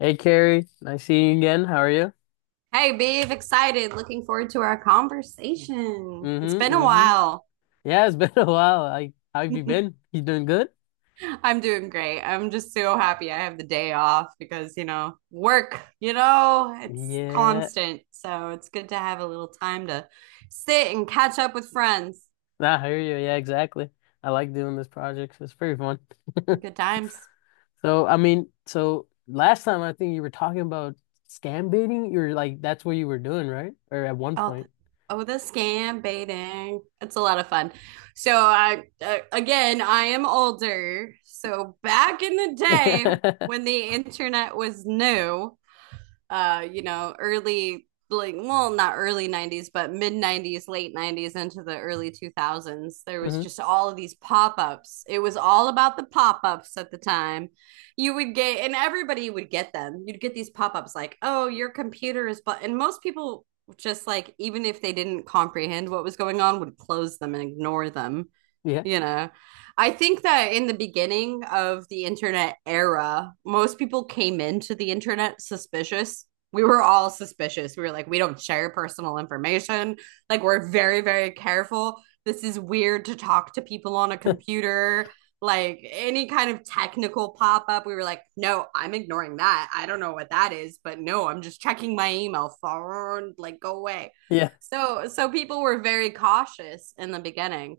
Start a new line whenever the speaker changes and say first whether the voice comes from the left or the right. left: Hey Carrie, nice seeing you again. How are you?
right: Hey, Bev! Excited. Looking forward to our conversation. It's
left: Mm-hmm,
right: been a
left: mm-hmm.
right: while.
left: Yeah, it's been a while. Like, how have you been? You doing good?
right: I'm doing great. I'm just so happy I have the day off because, work, it's
left: Yeah,
right: constant. So it's good to have a little time to sit and catch up with friends.
left: nah, I hear you. Yeah, exactly. I like doing this project. It's pretty fun.
right: Good times.
left: So last time I think you were talking about scam baiting. You're like, that's what you were doing, right? Or at one
right: Oh, the,
left: point.
right: oh, the scam baiting. It's a lot of fun. So I, again, I am older. So back in the day when
left: Hmm.
right: the internet was new, early like, well, not early 90s but mid 90s, late 90s into the early 2000s. There was just all of these pop-ups. It was all about the pop-ups at the time, you would get, and everybody would get them. You'd get these pop-ups like, oh, your computer is, but, and most people, just, like, even if they didn't comprehend what was going on, would close them and ignore them
left: Yeah.
right: you know I think that in the beginning of the internet era, most people came into the internet suspicious. We were all suspicious. We were like, we don't share personal information, like, we're very very careful. This is weird to talk to people on a computer. Like, any kind of technical pop up, we were like, no, I'm ignoring that, I don't know what that is, but no, I'm just checking my email, phone, like, go away.
left: Yeah.
right: So people were very cautious in the beginning.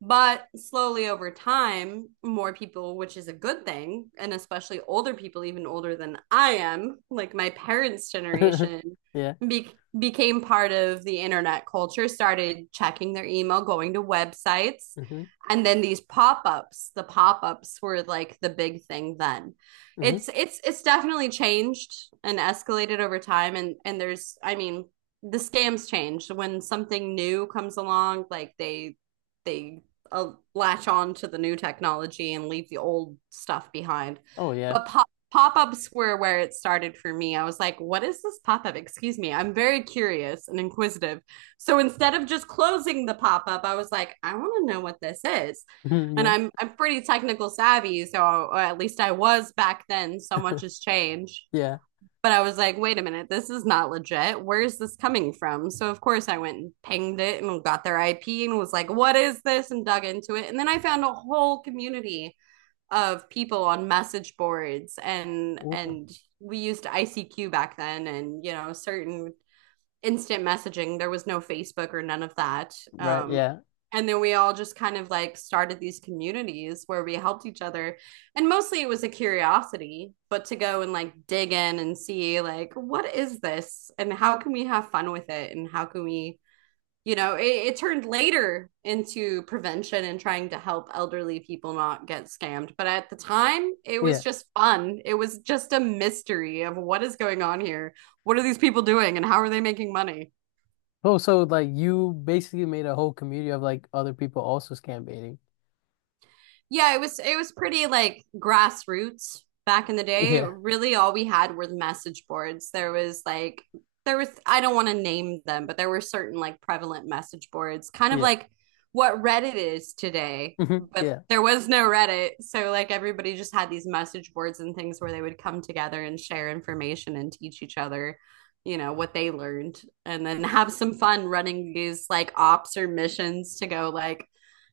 right: But slowly over time, more people, which is a good thing, and especially older people, even older than I am, like my parents' generation,
left: Yeah.
right: be- became part of the internet culture, started checking their email, going to websites.
left: Hmm.
right: And then these pop-ups, the pop-ups were like the big thing then.
left: Hmm.
right: It's definitely changed and escalated over time, and there's, I mean, the scams changed when something new comes along, like they latch on to the new technology and leave the old stuff behind.
left: Oh yeah.
right: But pop ups were where it started for me. I was like, what is this pop up? Excuse me, I'm very curious and inquisitive. So instead of just closing the pop up, I was like, I want to know what this is. And
left: Yeah.
right: I'm pretty technical savvy, so at least I was back then. So much has changed.
left: Yeah.
right: But I was like, wait a minute, this is not legit. Where's this coming from? So, of course, I went and pinged it and got their IP and was like, what is this? And dug into it. And then I found a whole community of people on message boards, and
left: Oh,
right: and we used ICQ back then, and certain instant messaging. There was no Facebook or none of that.
left: right. Yeah.
right: And then we all just kind of like started these communities where we helped each other. And mostly it was a curiosity, but to go and like dig in and see, like, what is this? And how can we have fun with it? And how can we, it turned later into prevention and trying to help elderly people not get scammed. But at the time, it was
left: Yeah.
right: just fun. It was just a mystery of what is going on here. What are these people doing, and how are they making money?
left: Oh, so like you basically made a whole community of like other people also scam baiting.
right: Yeah, it was pretty like grassroots back in the day.
left: Yeah,
right: Really, all we had were the message boards. There was, I don't want to name them, but there were certain like prevalent message boards, kind of
left: yeah,
right: like what Reddit is today,
left: mhm,
right: but
left: yeah,
right: there was no Reddit. So like everybody just had these message boards and things where they would come together and share information and teach each other, what they learned, and then have some fun running these like ops or missions to go like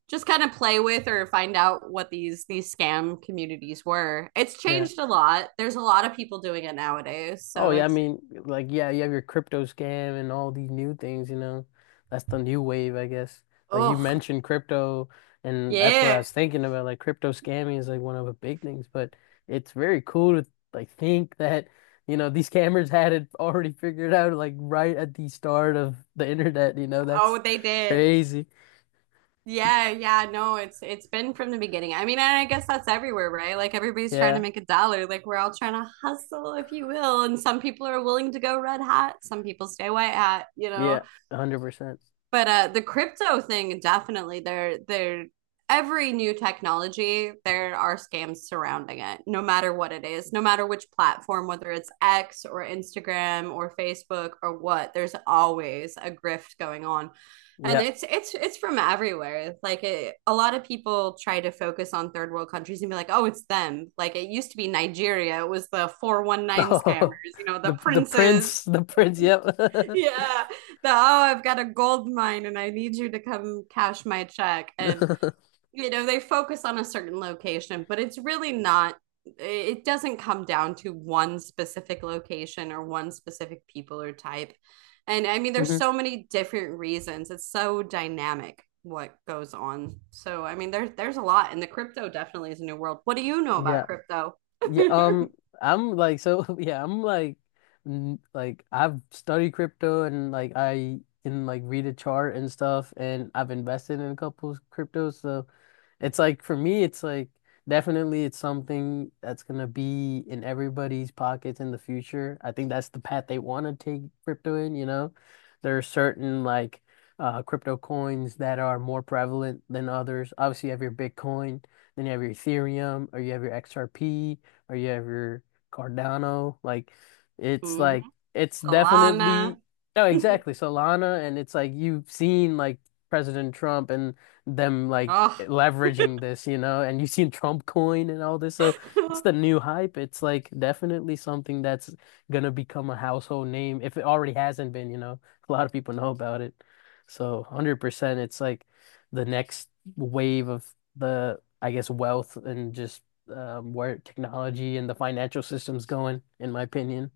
right: just kind of play with or find out what these scam communities were. It's
left: yeah.
right: changed a lot. There's a lot of people doing it nowadays.
left: Oh
right: So
left: yeah, I
right: it's,
left: mean, like yeah, you have your crypto scam and all these new things, you know. That's the new wave, I guess. Like you
right: oh
left: mentioned crypto, and that's what I
right: yeah.
left: was thinking about. Like crypto scamming is like one of the big things, but it's very cool to like think that, you know, these scammers had it already figured out like right at the start of the internet, you know, that's
right: Oh, they did.
left: crazy.
right: Yeah, yeah, no, it's been from the beginning. I mean, and I guess that's everywhere, right? Like, everybody's trying to
left: Yeah.
right: make a dollar. Like, we're all trying to hustle, if you will. And some people are willing to go red hat, some people stay white hat, you
left: Yeah,
right: know.
left: 100%.
right: But the crypto thing, definitely, every new technology, there are scams surrounding it, no matter what it is, no matter which platform, whether it's X or Instagram or Facebook or what. There's always a grift going on. And
left: Yeah.
right: it's from everywhere. Like, a lot of people try to focus on third world countries and be like, "Oh, it's them." Like, it used to be Nigeria. It was the 419 scammers,
left: Oh,
right: the
left: the
right: princes,
left: prince, the prince, yep.
right: yeah. Oh, I've got a gold mine and I need you to come cash my check. And,
left: Mhm.
right: they focus on a certain location, but it's really not, it doesn't come down to one specific location or one specific people or type. And I mean, there's so many different reasons. It's so dynamic what goes on. So, I mean, there's a lot, and the crypto definitely is a new world. What do you know about
left: Yeah.
right: crypto?
left: Yeah, I'm like so yeah, I'm like like I've studied crypto and like I can like read a chart and stuff and I've invested in a couple of cryptos. So it's like for me it's like definitely it's something that's gonna be in everybody's pockets in the future. I think that's the path they want to take crypto in, you know. There are certain like crypto coins that are more prevalent than others. Obviously you have your Bitcoin, then you have your Ethereum or you have your XRP or you have your Cardano.
right: Mhm.
left: Like it's definitely
right: Solana.
left: no, exactly Solana, and it's like you've seen like President Trump and them like
right: Oh.
left: leveraging this, you know, and you've seen Trump coin and all this. So it's the new hype. It's like definitely something that's gonna become a household name if it already hasn't been, you know. A lot of people know about it. So 100% it's like the next wave of the I guess wealth and just where technology and the financial system's going, in my opinion.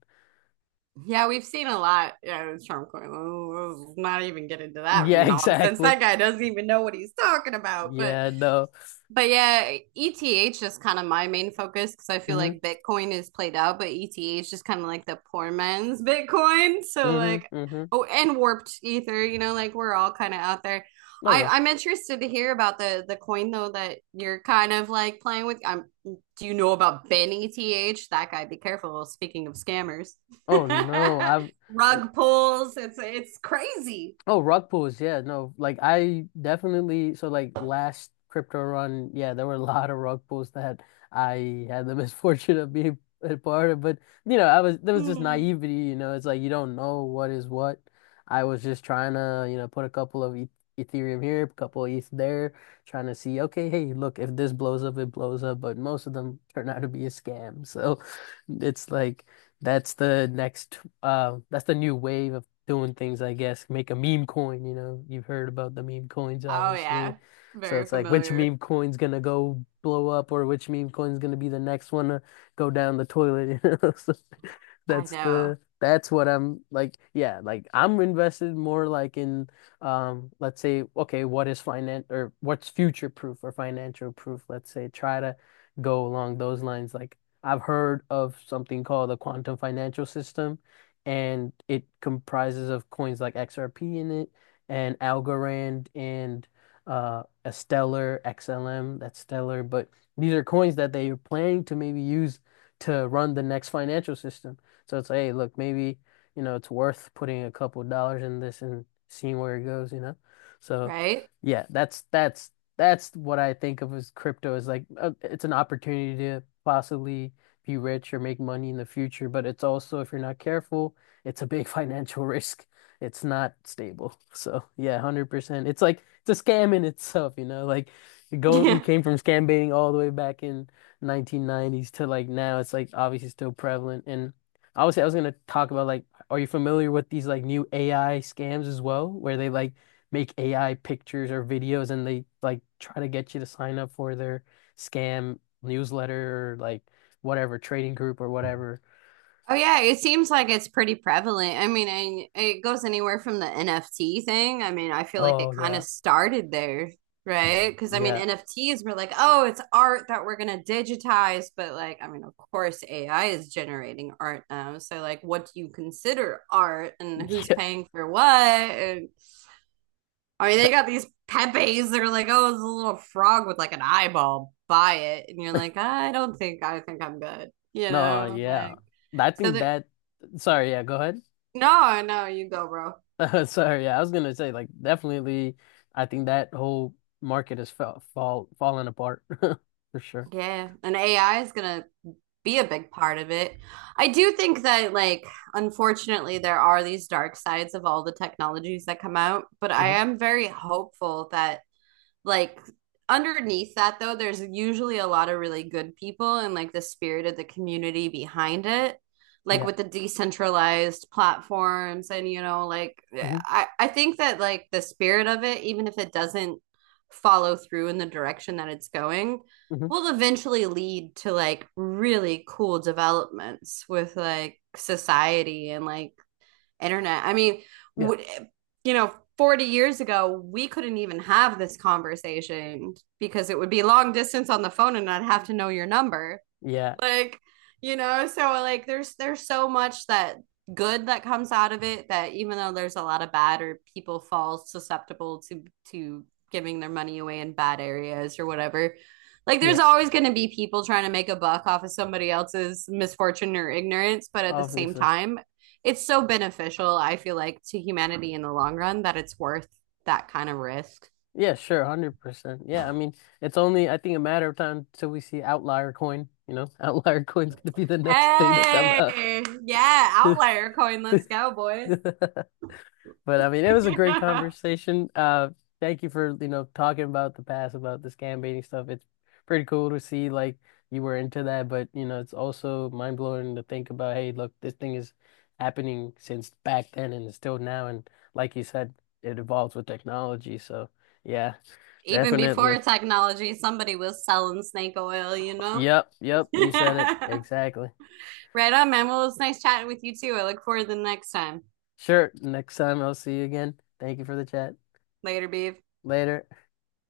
right: Yeah, we've seen a lot. Yeah, it's Trump going, "Oh, not even get into that
left: Yeah,
right: nonsense.
left: exactly.
right: That guy doesn't even know what he's talking about." But
left: Yeah, no.
right: but yeah, ETH is kind of my main focus because I feel like
left: Mm-hmm.
right: Bitcoin is played out, but ETH is just kind of like the poor man's Bitcoin. So
left: Mm-hmm.
right: like,
left: Mm-hmm.
right: oh, and warped ether, like we're all kind of out there.
left: Oh
right: I
left: yeah.
right: I'm interested to hear about the coin though that you're kind of like playing with. Do you know about Ben ETH? That guy, be careful. Well, speaking of scammers,
left: Oh no. I've
right: rug pulls. It's crazy.
left: oh, rug pulls, yeah, no, like I definitely so like last crypto run, yeah, there were a lot of rug pulls that I had the misfortune of being a part of, but you know, I was there was just
right: Mm.
left: naivety, you know, it's like you don't know what is what. I was just trying to, you know, put a couple of Ethereum here, a couple of ETH there, trying to see, okay, hey, look, if this blows up, it blows up, but most of them turn out to be a scam, so it's like. That's the new wave of doing things, I guess, make a meme coin, you know. You've heard about the meme coins,
right: Oh
left: obviously.
right: yeah,
left: So
right: very
left: it's like which
right: familiar.
left: meme coin's gonna go blow up or which meme coin's gonna be the next one to go down the toilet, you know.
right: I know,
left: That's what I'm like, yeah, like I'm invested more like in let's say, okay, what is finance or what's future proof or financial proof, let's say, try to go along those lines. Like I've heard of something called the quantum financial system and it comprises of coins like XRP in it and Algorand and a Stellar XLM. That's Stellar, but these are coins that they are planning to maybe use to run the next financial system. So it's like, hey, look, maybe you know it's worth putting a couple dollars in this and seeing where it goes, you know? So
right: right?
left: yeah, that's that's what I think of as crypto is like it's an opportunity to possibly be rich or make money in the future, but it's also if you're not careful it's a big financial risk. It's not stable. So yeah, 100%. It's like it's a scam in itself, you know? Like you go you
right: Yeah.
left: came from scam baiting all the way back in 1990s to like now it's like obviously still prevalent. And obviously I was gonna talk about like are you familiar with these like new AI scams as well, where they like make AI pictures or videos and they like try to get you to sign up for their scam newsletter or like whatever trading group or whatever.
right: Oh yeah, it seems like it's pretty prevalent. I mean, it goes anywhere from the NFT thing. I mean, I feel like
left: Oh
right: it kind
left: yeah.
right: of started there, right? Because, I mean,
left: Yeah.
right: NFTs were like, oh, it's art that we're gonna digitize, but, like, I mean, of course, AI is generating art now. So like, what do you consider art, and who's paying for what? And, I mean, they
left: That,
right: got these Pepes that are like, oh, it's a little frog with like an eyeball. Buy it, and you're like, I don't think. I think I'm good. You
left: no,
right: know,
left: yeah.
right: like.
left: I
right: So
left: think
right: there.
left: that, sorry, yeah, go ahead.
right: No, no, you go, bro.
left: Sorry, yeah, I was gonna say, like, definitely, I think that whole market is falling apart for sure.
right: Yeah, and AI is gonna be a big part of it. I do think that, like, unfortunately, there are these dark sides of all the technologies that come out, but I
left: Hmm.
right: am very hopeful that, like, underneath that, though, there's usually a lot of really good people, and like the spirit of the community behind it, like
left: Yeah.
right: with the decentralized platforms, and like
left: Hmm.
right: I think that like the spirit of it, even if it doesn't follow through in the direction that it's going,
left: Hmm.
right: will eventually lead to like really cool developments with, like, society and like internet. I mean,
left: Yeah.
right: w- 40 years ago, we couldn't even have this conversation because it would be long distance on the phone and I'd have to know your number,
left: Yeah.
right: like, so, like, there's so much that good that comes out of it, that even though there's a lot of bad, or people fall susceptible to to giving their money away in bad areas or whatever, like, there's
left: Yeah.
right: always going to be people trying to make a buck off of somebody else's misfortune or ignorance, but at the same
left: Obviously.
right: time, it's so beneficial, I feel like, to humanity in the long run, that it's worth that kind of risk.
left: Yeah, sure, 100%. Yeah, I mean, it's only, I think, a matter of time till we see outlier coin, you know, outlier coin's gonna be the next thing to come
right: Hey,
left: out.
right: yeah, outlier coin, let's go, boys.
left: But I mean, it was a great conversation. Thank you for, you know, talking about the past, about the scam baiting stuff. It's pretty cool to see like you were into that, but you know, it's also mind blowing to think about, hey, look, this thing is happening since back then and it's still now. And like you said, it evolves with technology. So yeah,
right: Even
left: definitely.
right: before technology, somebody was selling snake oil, you know?
left: Yep, yep, you said it
right: Right
left: exactly.
right: on, man. Well, it's nice chatting with you too. I look forward to the next time.
left: Sure. Next time I'll see you again. Thank you for the chat.
right: Later, Beav.
left: Later.